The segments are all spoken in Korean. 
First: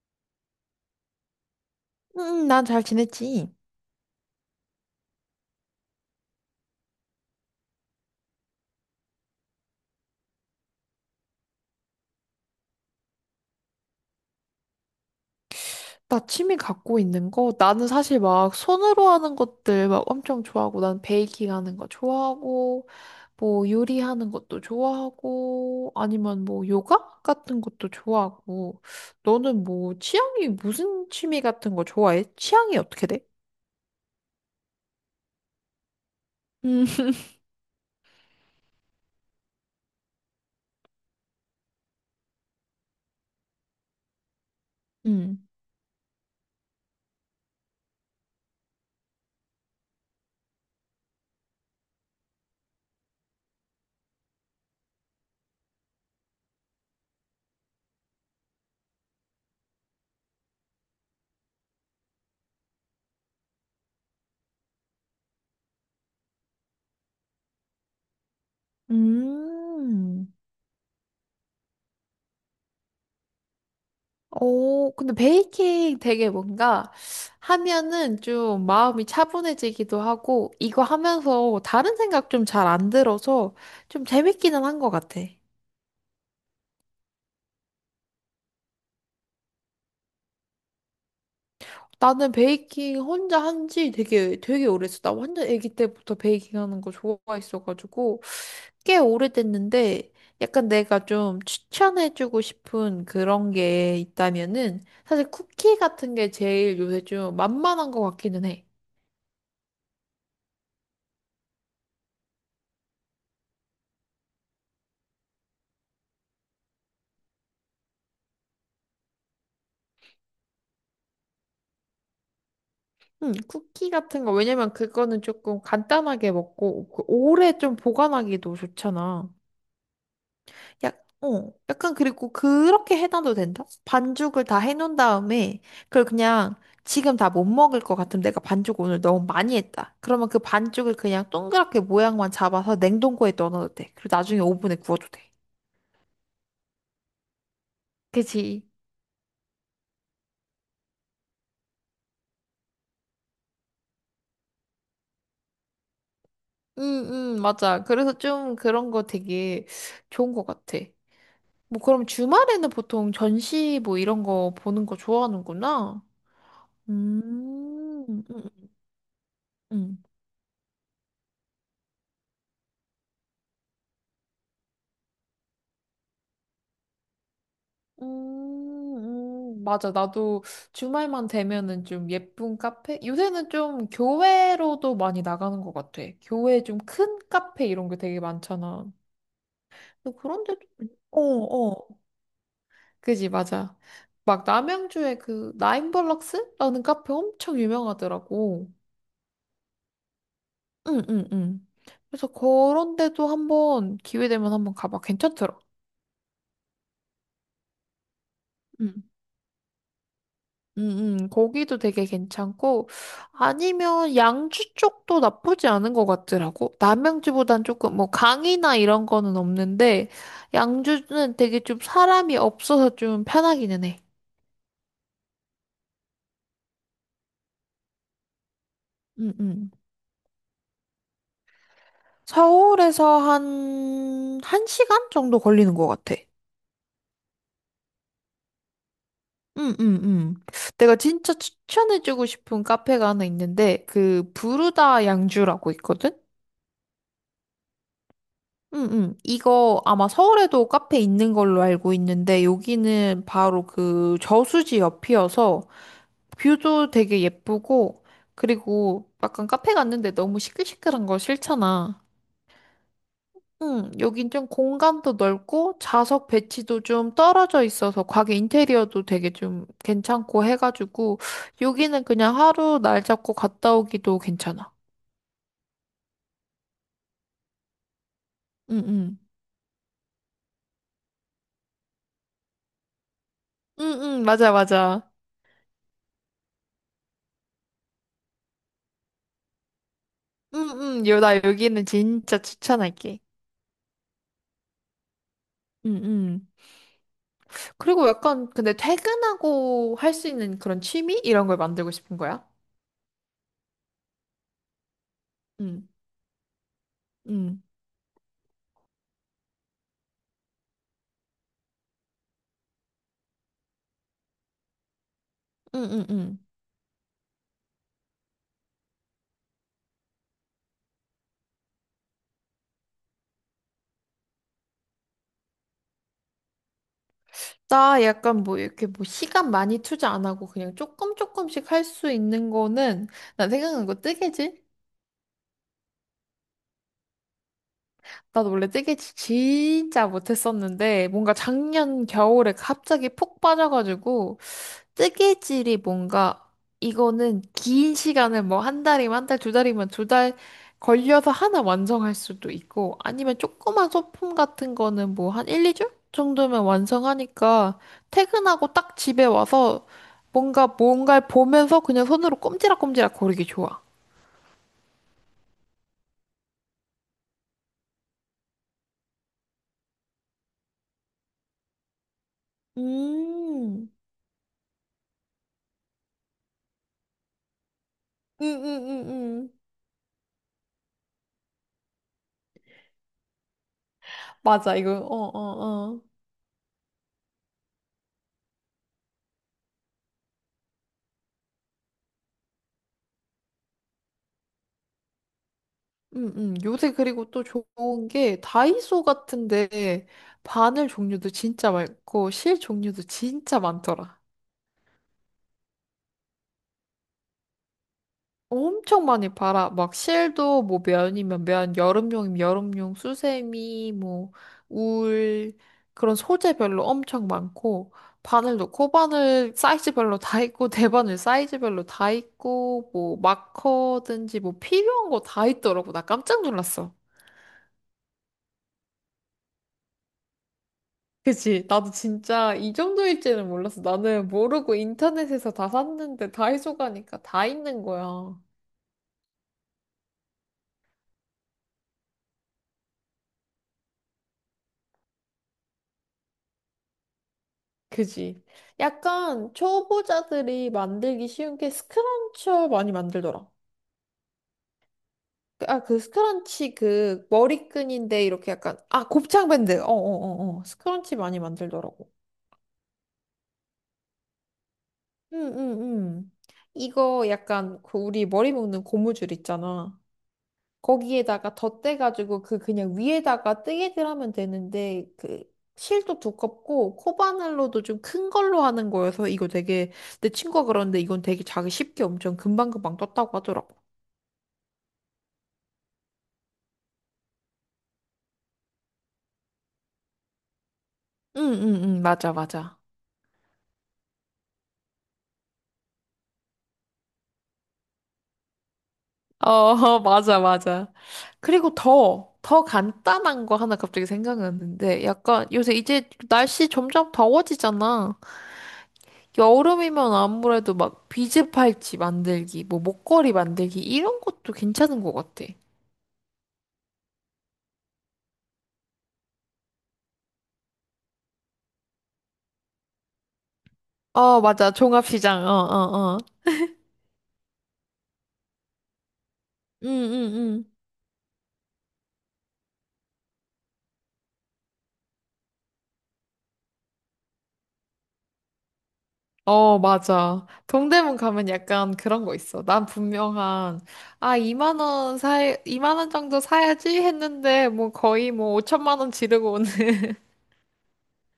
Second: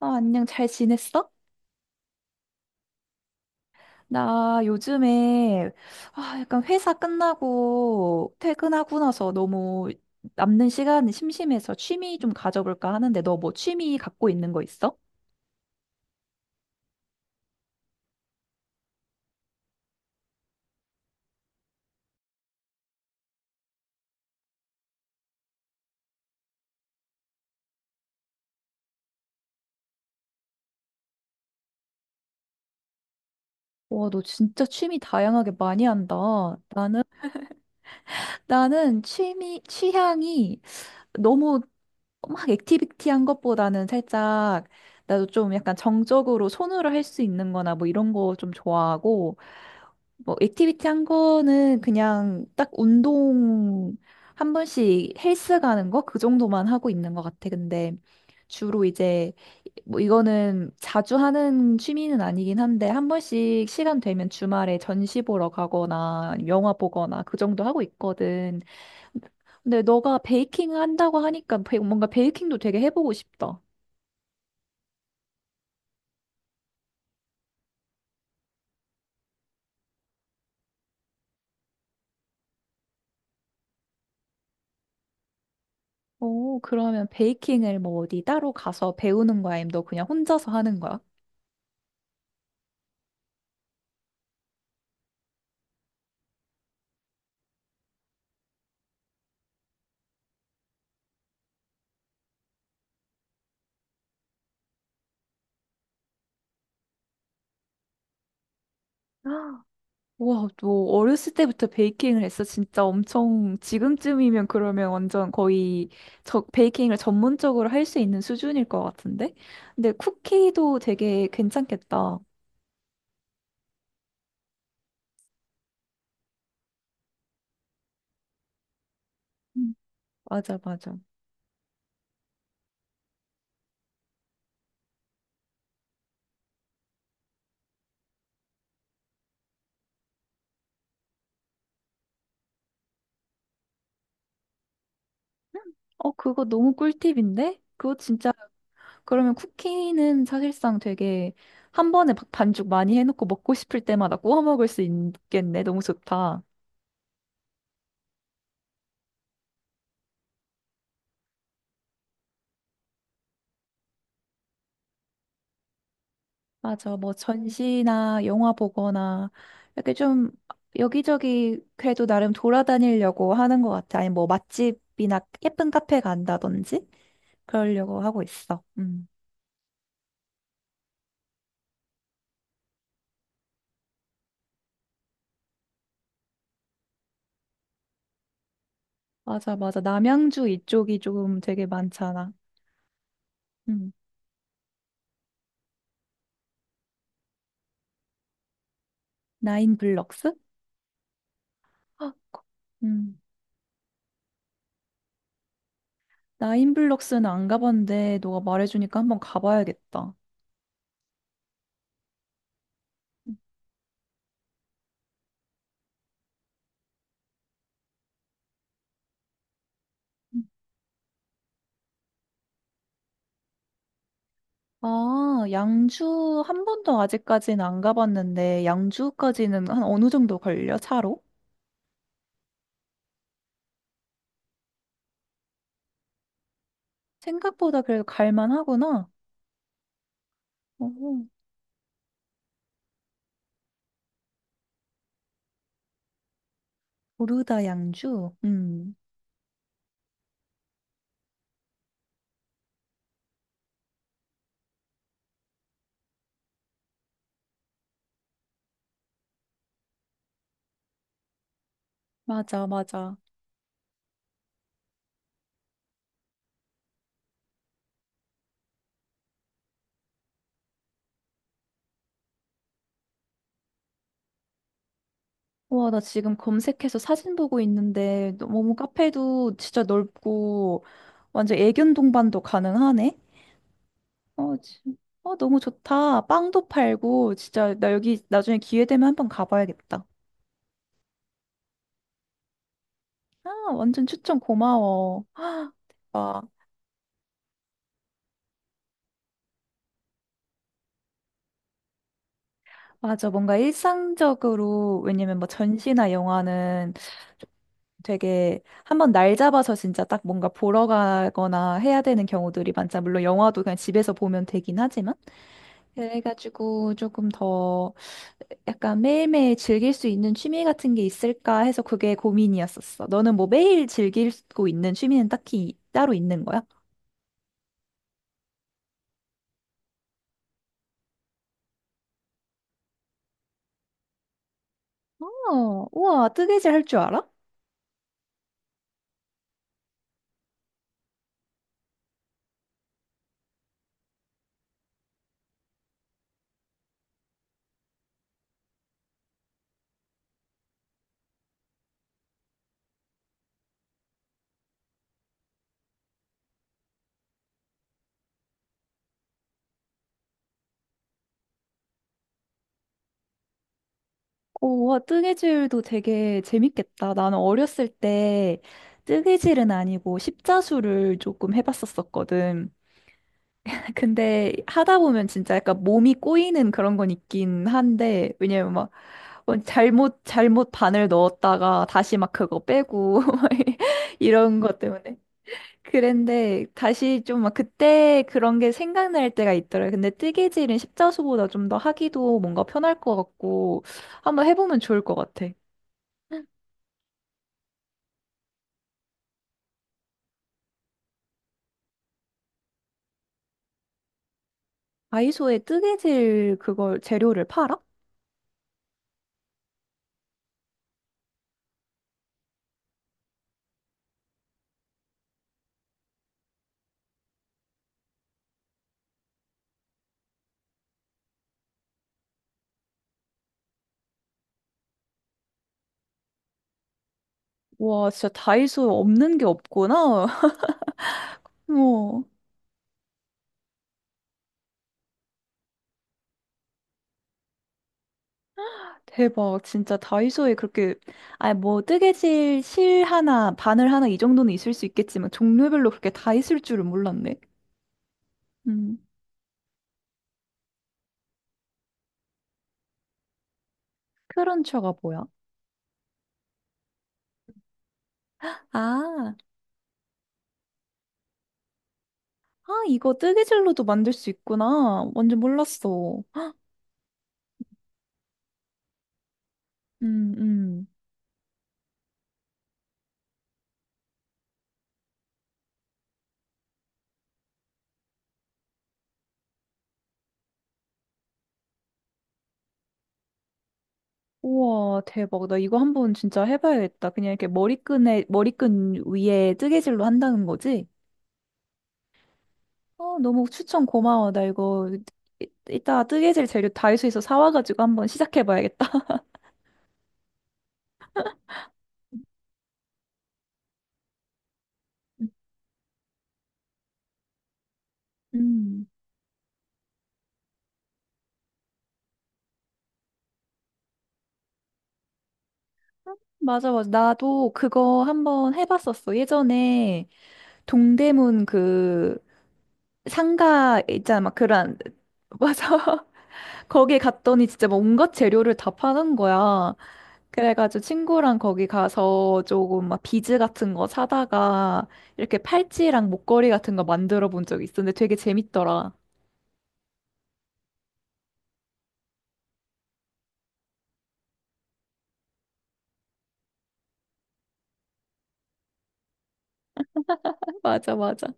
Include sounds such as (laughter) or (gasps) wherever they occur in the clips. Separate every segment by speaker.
Speaker 1: 아, 안녕, 잘 지냈어?
Speaker 2: 난 잘 지냈지.
Speaker 1: 나 요즘에, 아, 약간 회사 끝나고 퇴근하고 나서 너무 남는 시간이 심심해서 취미 좀 가져볼까 하는데, 너 뭐 취미 갖고 있는 거 있어?
Speaker 2: 나 취미 갖고 있는 거, 나는 사실 막 손으로 하는 것들 막 엄청 좋아하고, 난 베이킹 하는 거 좋아하고, 뭐 요리하는 것도 좋아하고, 아니면 뭐 요가 같은 것도 좋아하고, 너는 뭐 취향이 무슨 취미 같은 거 좋아해? 취향이 어떻게 돼?
Speaker 1: 와, 너 진짜 취미 다양하게 많이 한다.
Speaker 2: 음,
Speaker 1: 나는,
Speaker 2: (laughs)
Speaker 1: 나는 취미, 취향이 너무 막 액티비티한 것보다는 살짝 나도
Speaker 2: 음.
Speaker 1: 좀 약간 정적으로 손으로 할 수 있는 거나 뭐 이런 거 좀 좋아하고 뭐 액티비티한 거는 그냥 딱 운동 한 번씩 헬스 가는 거 그 정도만 하고 있는 것 같아. 근데 주로 이제 뭐 이거는 자주 하는 취미는 아니긴 한데 한 번씩 시간 되면 주말에 전시 보러 가거나 아니면 영화 보거나 그 정도 하고 있거든. 근데 너가
Speaker 2: 음.
Speaker 1: 베이킹 한다고 하니까 뭔가 베이킹도 되게 해보고 싶다.
Speaker 2: 오, 근데 베이킹 되게 뭔가 하면은 좀 마음이 차분해지기도 하고, 이거 하면서 다른 생각 좀 잘 안 들어서 좀 재밌기는 한 것 같아.
Speaker 1: 오, 그러면 베이킹을 뭐 어디 따로 가서 배우는 거야? 아니면 너 그냥 혼자서 하는 거야?
Speaker 2: 나는 베이킹 혼자 한 지 되게 오래됐어. 나 완전 아기 때부터 베이킹 하는 거 좋아했어가지고, 꽤 오래됐는데, 약간 내가 좀 추천해주고 싶은 그런 게 있다면은, 사실 쿠키 같은 게 제일 요새 좀 만만한 것 같기는 해.
Speaker 1: (gasps) 우와, 너 어렸을 때부터 베이킹을 했어? 진짜 엄청 지금쯤이면 그러면 완전 거의 저 베이킹을 전문적으로 할 수 있는 수준일 것 같은데? 근데 쿠키도 되게 괜찮겠다.
Speaker 2: 쿠키 같은 거, 왜냐면 그거는 조금 간단하게 먹고, 그 오래 좀 보관하기도 좋잖아.
Speaker 1: 음. 맞아, 맞아.
Speaker 2: 약간 그리고 그렇게 해놔도 된다? 반죽을 다 해놓은 다음에, 그걸 그냥 지금 다 못 먹을 것 같으면 내가 반죽 오늘 너무 많이 했다. 그러면 그 반죽을 그냥 동그랗게 모양만 잡아서 냉동고에 넣어놔도 돼. 그리고 나중에 오븐에 구워도 돼.
Speaker 1: 어, 그거 너무 꿀팁인데? 그거 진짜
Speaker 2: 그치?
Speaker 1: 그러면 쿠키는 사실상 되게 한 번에 막 반죽 많이 해놓고 먹고 싶을 때마다 구워 먹을 수 있겠네. 너무 좋다.
Speaker 2: 응, 응, 맞아. 그래서 좀 그런 거 되게 좋은 것 같아. 뭐 그럼 주말에는 보통 전시 뭐 이런 거 보는 거 좋아하는구나.
Speaker 1: 맞아. 뭐
Speaker 2: 음,
Speaker 1: 전시나
Speaker 2: 음,
Speaker 1: 영화
Speaker 2: 음,
Speaker 1: 보거나 이렇게
Speaker 2: 음,
Speaker 1: 좀 여기저기 그래도 나름 돌아다니려고 하는 것 같아. 아니 뭐 맛집이나 예쁜 카페 간다든지 그러려고 하고 있어. 음.
Speaker 2: 맞아. 나도 주말만 되면은 좀 예쁜 카페? 요새는 좀 교회로도 많이 나가는 것 같아. 교회 좀 큰 카페 이런 게 되게 많잖아.
Speaker 1: 맞아, 맞아.
Speaker 2: 근데
Speaker 1: 남양주
Speaker 2: 그런데, 좀-
Speaker 1: 이쪽이
Speaker 2: 어,
Speaker 1: 좀 되게
Speaker 2: 어.
Speaker 1: 많잖아.
Speaker 2: 그지, 맞아.
Speaker 1: 음.
Speaker 2: 막 남양주에 그 나인블럭스라는 카페 엄청 유명하더라고.
Speaker 1: 나인블럭스?
Speaker 2: 응응응.
Speaker 1: 헉,
Speaker 2: 그래서 그런
Speaker 1: 음.
Speaker 2: 데도 한번 기회 되면 한번 가봐. 괜찮더라.
Speaker 1: 나인블럭스는 안 가봤는데 너가 말해주니까
Speaker 2: 음.
Speaker 1: 한번 가봐야겠다.
Speaker 2: 응응. 거기도 되게 괜찮고 아니면 양주 쪽도 나쁘지 않은 것 같더라고. 남양주보단 조금 뭐 강이나 이런 거는 없는데 양주는 되게 좀 사람이 없어서 좀 편하기는 해.
Speaker 1: 아, 양주 한 번도 아직까지는 안 가봤는데 양주까지는
Speaker 2: 응응.
Speaker 1: 한 어느 정도 걸려? 차로?
Speaker 2: 서울에서 한 1시간 정도 걸리는 것 같아.
Speaker 1: 생각보다 그래도 갈만하구나.
Speaker 2: 응, 응, 응. 내가
Speaker 1: 오,
Speaker 2: 진짜 추천해주고 싶은 카페가 하나 있는데, 그, 부르다 양주라고 있거든?
Speaker 1: 르다 양주.
Speaker 2: 응, 응. 이거 아마 서울에도 카페 있는 걸로 알고 있는데, 여기는 바로 그 저수지 옆이어서, 뷰도 되게 예쁘고, 그리고 약간 카페 갔는데 너무 시끌시끌한 거 싫잖아.
Speaker 1: 맞아, 맞아.
Speaker 2: 응, 여긴 좀 공간도 넓고 좌석 배치도 좀 떨어져 있어서 가게 인테리어도 되게 좀 괜찮고 해가지고 여기는 그냥 하루 날 잡고 갔다 오기도 괜찮아.
Speaker 1: 와, 나 지금 검색해서 사진 보고 있는데 너무
Speaker 2: 응, 응.
Speaker 1: 카페도 진짜 넓고 완전 애견 동반도 가능하네.
Speaker 2: 응, 응, 맞아,
Speaker 1: 어, 지-
Speaker 2: 맞아.
Speaker 1: 어, 너무 좋다. 빵도 팔고, 진짜, 나 여기 나중에 기회 되면 한번 가봐야겠다.
Speaker 2: 응, 응, 요, 나 여기는 진짜 추천할게.
Speaker 1: 아, 완전 추천 고마워.
Speaker 2: 응,
Speaker 1: 아,
Speaker 2: 응. 그리고 약간 근데 퇴근하고 할 수 있는 그런 취미? 이런 걸 만들고 싶은 거야?
Speaker 1: 맞아. 뭔가 일상적으로, 왜냐면 뭐
Speaker 2: 응,
Speaker 1: 전시나 영화는
Speaker 2: 응.
Speaker 1: 되게 한번 날 잡아서 진짜 딱 뭔가 보러 가거나 해야 되는 경우들이 많잖아. 물론 영화도 그냥 집에서 보면 되긴 하지만.
Speaker 2: 응, 응, 응.
Speaker 1: 그래가지고 조금 더 약간 매일매일 즐길 수 있는 취미 같은 게 있을까 해서 그게 고민이었었어. 너는 뭐 매일 즐기고 있는 취미는 딱히 따로 있는 거야?
Speaker 2: 나 약간 뭐 이렇게 뭐 시간 많이 투자 안 하고 그냥 조금씩 할 수 있는 거는 난 생각난 거 뜨개질?
Speaker 1: 어, 우와, 뜨개질 할 줄 알아?
Speaker 2: 나도 원래 뜨개질 진짜 못했었는데 뭔가 작년 겨울에 갑자기 푹 빠져가지고 뜨개질이 뭔가 이거는 긴 시간을 뭐 한 달이면 한 달, 두 달이면 두 달 걸려서 하나 완성할 수도 있고 아니면 조그만 소품 같은 거는 뭐 한 1, 2주 정도면 완성하니까 퇴근하고 딱 집에 와서 뭔가를 보면서 그냥 손으로 꼼지락꼼지락 거리기 좋아.
Speaker 1: 오, 와, 뜨개질도 되게 재밌겠다. 나는 어렸을 때 뜨개질은 아니고 십자수를 조금 해봤었었거든.
Speaker 2: 음,
Speaker 1: (laughs) 근데 하다 보면 진짜 약간 몸이 꼬이는 그런 건 있긴 한데,
Speaker 2: 음, 음,
Speaker 1: 왜냐면 막
Speaker 2: 음, 음.
Speaker 1: 뭐 잘못 반을 넣었다가 다시 막 그거 빼고 (laughs) 이런
Speaker 2: 맞아,
Speaker 1: 것
Speaker 2: 이거, 어,
Speaker 1: 때문에
Speaker 2: 어, 어.
Speaker 1: 그랬는데 다시 좀 막 그때 그런 게 생각날 때가 있더라고요. 근데 뜨개질은 십자수보다 좀 더 하기도 뭔가 편할 것 같고 한번 해보면 좋을 것 같아.
Speaker 2: 음, 요새 그리고 또 좋은 게 다이소 같은데 바늘 종류도 진짜 많고 실 종류도 진짜 많더라.
Speaker 1: 다이소에 뜨개질 그걸 재료를 팔아?
Speaker 2: 엄청 많이 팔아. 막 실도 뭐 면이면 면, 여름용이면 여름용, 수세미, 뭐 울, 그런 소재별로 엄청 많고 바늘도 코바늘 사이즈별로 다 있고 (laughs) 대바늘 사이즈별로 다 있고 뭐 마커든지 뭐 필요한 거 다 있더라고. 나 깜짝 놀랐어.
Speaker 1: 와 진짜 다이소 없는 게 없구나.
Speaker 2: 그치.
Speaker 1: (laughs)
Speaker 2: 나도
Speaker 1: 어.
Speaker 2: 진짜 이 정도일지는 몰랐어. 나는 모르고 인터넷에서 다 샀는데 다이소 가니까 다 있는 거야.
Speaker 1: 대박. 진짜 다이소에 그렇게, 아니, 뭐, 뜨개질 실 하나, 바늘 하나 이 정도는 있을 수 있겠지만, 종류별로 그렇게 다 있을 줄은 몰랐네.
Speaker 2: 그지.
Speaker 1: 음,
Speaker 2: 약간 초보자들이 만들기 쉬운 게 스크런쳐 많이 만들더라.
Speaker 1: 크런처가 뭐야?
Speaker 2: 그, 아, 그 스크런치 그 머리끈인데 이렇게 약간, 아,
Speaker 1: 아,
Speaker 2: 곱창밴드. 어, 어, 어, 어. 스크런치 많이 만들더라고.
Speaker 1: 아, 이거 뜨개질로도 만들 수 있구나.
Speaker 2: 응,
Speaker 1: 완전
Speaker 2: 응,
Speaker 1: 몰랐어.
Speaker 2: 응. 이거 약간 그 우리 머리 묶는 고무줄 있잖아.
Speaker 1: 음, 음.
Speaker 2: 거기에다가 덧대가지고 그 그냥 위에다가 뜨개질 하면 되는데 그 실도 두껍고 코바늘로도 좀 큰 걸로 하는 거여서 이거 되게 내 친구가 그러는데 이건 되게 자기 쉽게 엄청 금방금방 떴다고 하더라고.
Speaker 1: 우와, 대박. 나 이거 한번 진짜 해봐야겠다. 그냥 이렇게 머리끈에, 머리끈 위에 뜨개질로 한다는 거지?
Speaker 2: 응, 응, 응, 맞아, 맞아.
Speaker 1: 어, 너무 추천 고마워. 이따 뜨개질 재료 다이소에서 사와가지고 한번 시작해봐야겠다.
Speaker 2: 어, (laughs) 맞아, 맞아. 그리고 더,
Speaker 1: (laughs)
Speaker 2: 더 간단한 거 하나 갑자기 생각났는데, 약간 요새 이제 날씨 점점 더워지잖아.
Speaker 1: 음,
Speaker 2: 여름이면 아무래도 막 비즈 팔찌 만들기, 뭐 목걸이 만들기 이런 것도 괜찮은 것 같아.
Speaker 1: 맞아, 맞아. 나도 그거 한번 해봤었어. 예전에 동대문 그 상가 있잖아. 막
Speaker 2: 어, 맞아.
Speaker 1: 그런, (laughs)
Speaker 2: 종합시장. 어,
Speaker 1: 맞아.
Speaker 2: 어, 어.
Speaker 1: 거기 갔더니 진짜 뭐 온갖 재료를 다 파는 거야.
Speaker 2: 응, 응, 응.
Speaker 1: 그래가지고 친구랑 거기 가서 조금 막 비즈 같은 거 사다가 이렇게 팔찌랑 목걸이 같은 거 만들어 본 적이 있었는데 되게 재밌더라.
Speaker 2: 어, 맞아. 동대문 가면 약간 그런 거 있어. 난 분명한, 아, 이만 원 정도 사야지 했는데, 뭐 거의 뭐 5천만 원 지르고 오는
Speaker 1: (laughs) 맞아, 맞아.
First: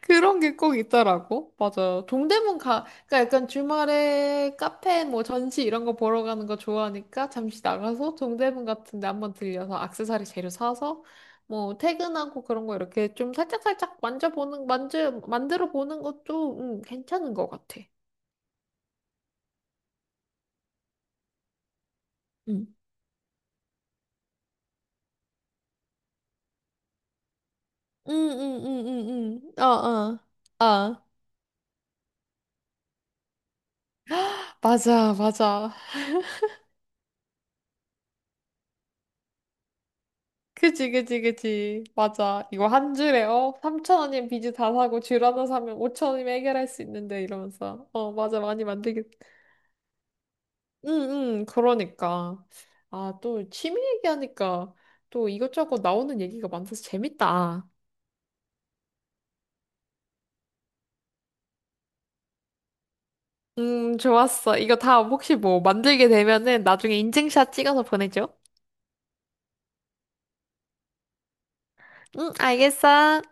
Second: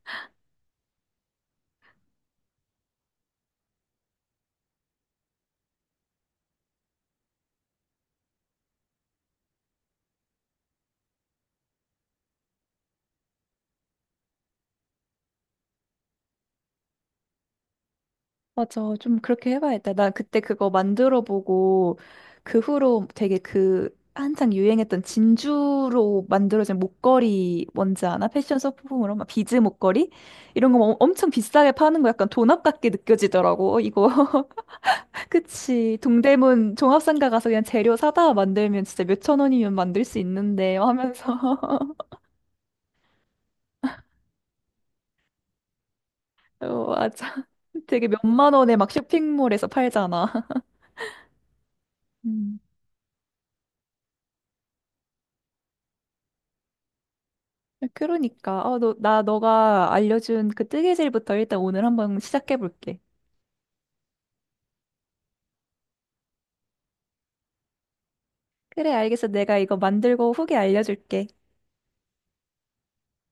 Speaker 2: 그런 게 꼭 있더라고. 맞아. 그러니까 약간 주말에 카페 뭐 전시 이런 거 보러 가는 거 좋아하니까 잠시 나가서 동대문 같은 데 한번 들려서 액세서리 재료 사서 뭐 퇴근하고 그런 거 이렇게 좀 살짝살짝 만들어 보는 것도 괜찮은 것 같아.
Speaker 1: 맞아. 좀 그렇게 해봐야겠다. 나 그때 그거 만들어 보고 그
Speaker 2: 응.
Speaker 1: 후로 되게 그 한창 유행했던 진주로 만들어진 목걸이 뭔지
Speaker 2: 응,
Speaker 1: 아나? 패션
Speaker 2: 응, 응,
Speaker 1: 소품으로 막
Speaker 2: 응,
Speaker 1: 비즈
Speaker 2: 응. 어,
Speaker 1: 목걸이?
Speaker 2: 어.
Speaker 1: 이런 거
Speaker 2: 아,
Speaker 1: 엄청 비싸게 파는 거 약간 돈 아깝게 느껴지더라고. 어, 이거. (laughs)
Speaker 2: 맞아, 맞아.
Speaker 1: 그치. 동대문 종합상가 가서 그냥 재료 사다 만들면 진짜 몇 천 원이면 만들 수 있는데
Speaker 2: 그지, 그지,
Speaker 1: 하면서.
Speaker 2: 그지.
Speaker 1: (laughs)
Speaker 2: 맞아. 이거 한 줄에, 어? 3천원이면 비즈 다 사고, 줄 하나 사면 5천원이면 해결할 수
Speaker 1: 어,
Speaker 2: 있는데,
Speaker 1: 맞아.
Speaker 2: 이러면서.
Speaker 1: 되게
Speaker 2: 어,
Speaker 1: 몇
Speaker 2: 맞아.
Speaker 1: 만 원에 막 쇼핑몰에서 팔잖아.
Speaker 2: 응, 응, 그러니까.
Speaker 1: 음.
Speaker 2: 아, 또 취미 얘기하니까 또 이것저것 나오는 얘기가 많아서 재밌다.
Speaker 1: 그러니까 어, 너, 나 너가 알려준 그 뜨개질부터 일단 오늘 한번 시작해 볼게.
Speaker 2: 좋았어. 이거 다 혹시 뭐 만들게 되면은 나중에 인증샷 찍어서 보내줘.
Speaker 1: 그래, 알겠어. 내가 이거 만들고 후기 알려줄게.
Speaker 2: 응, 알겠어.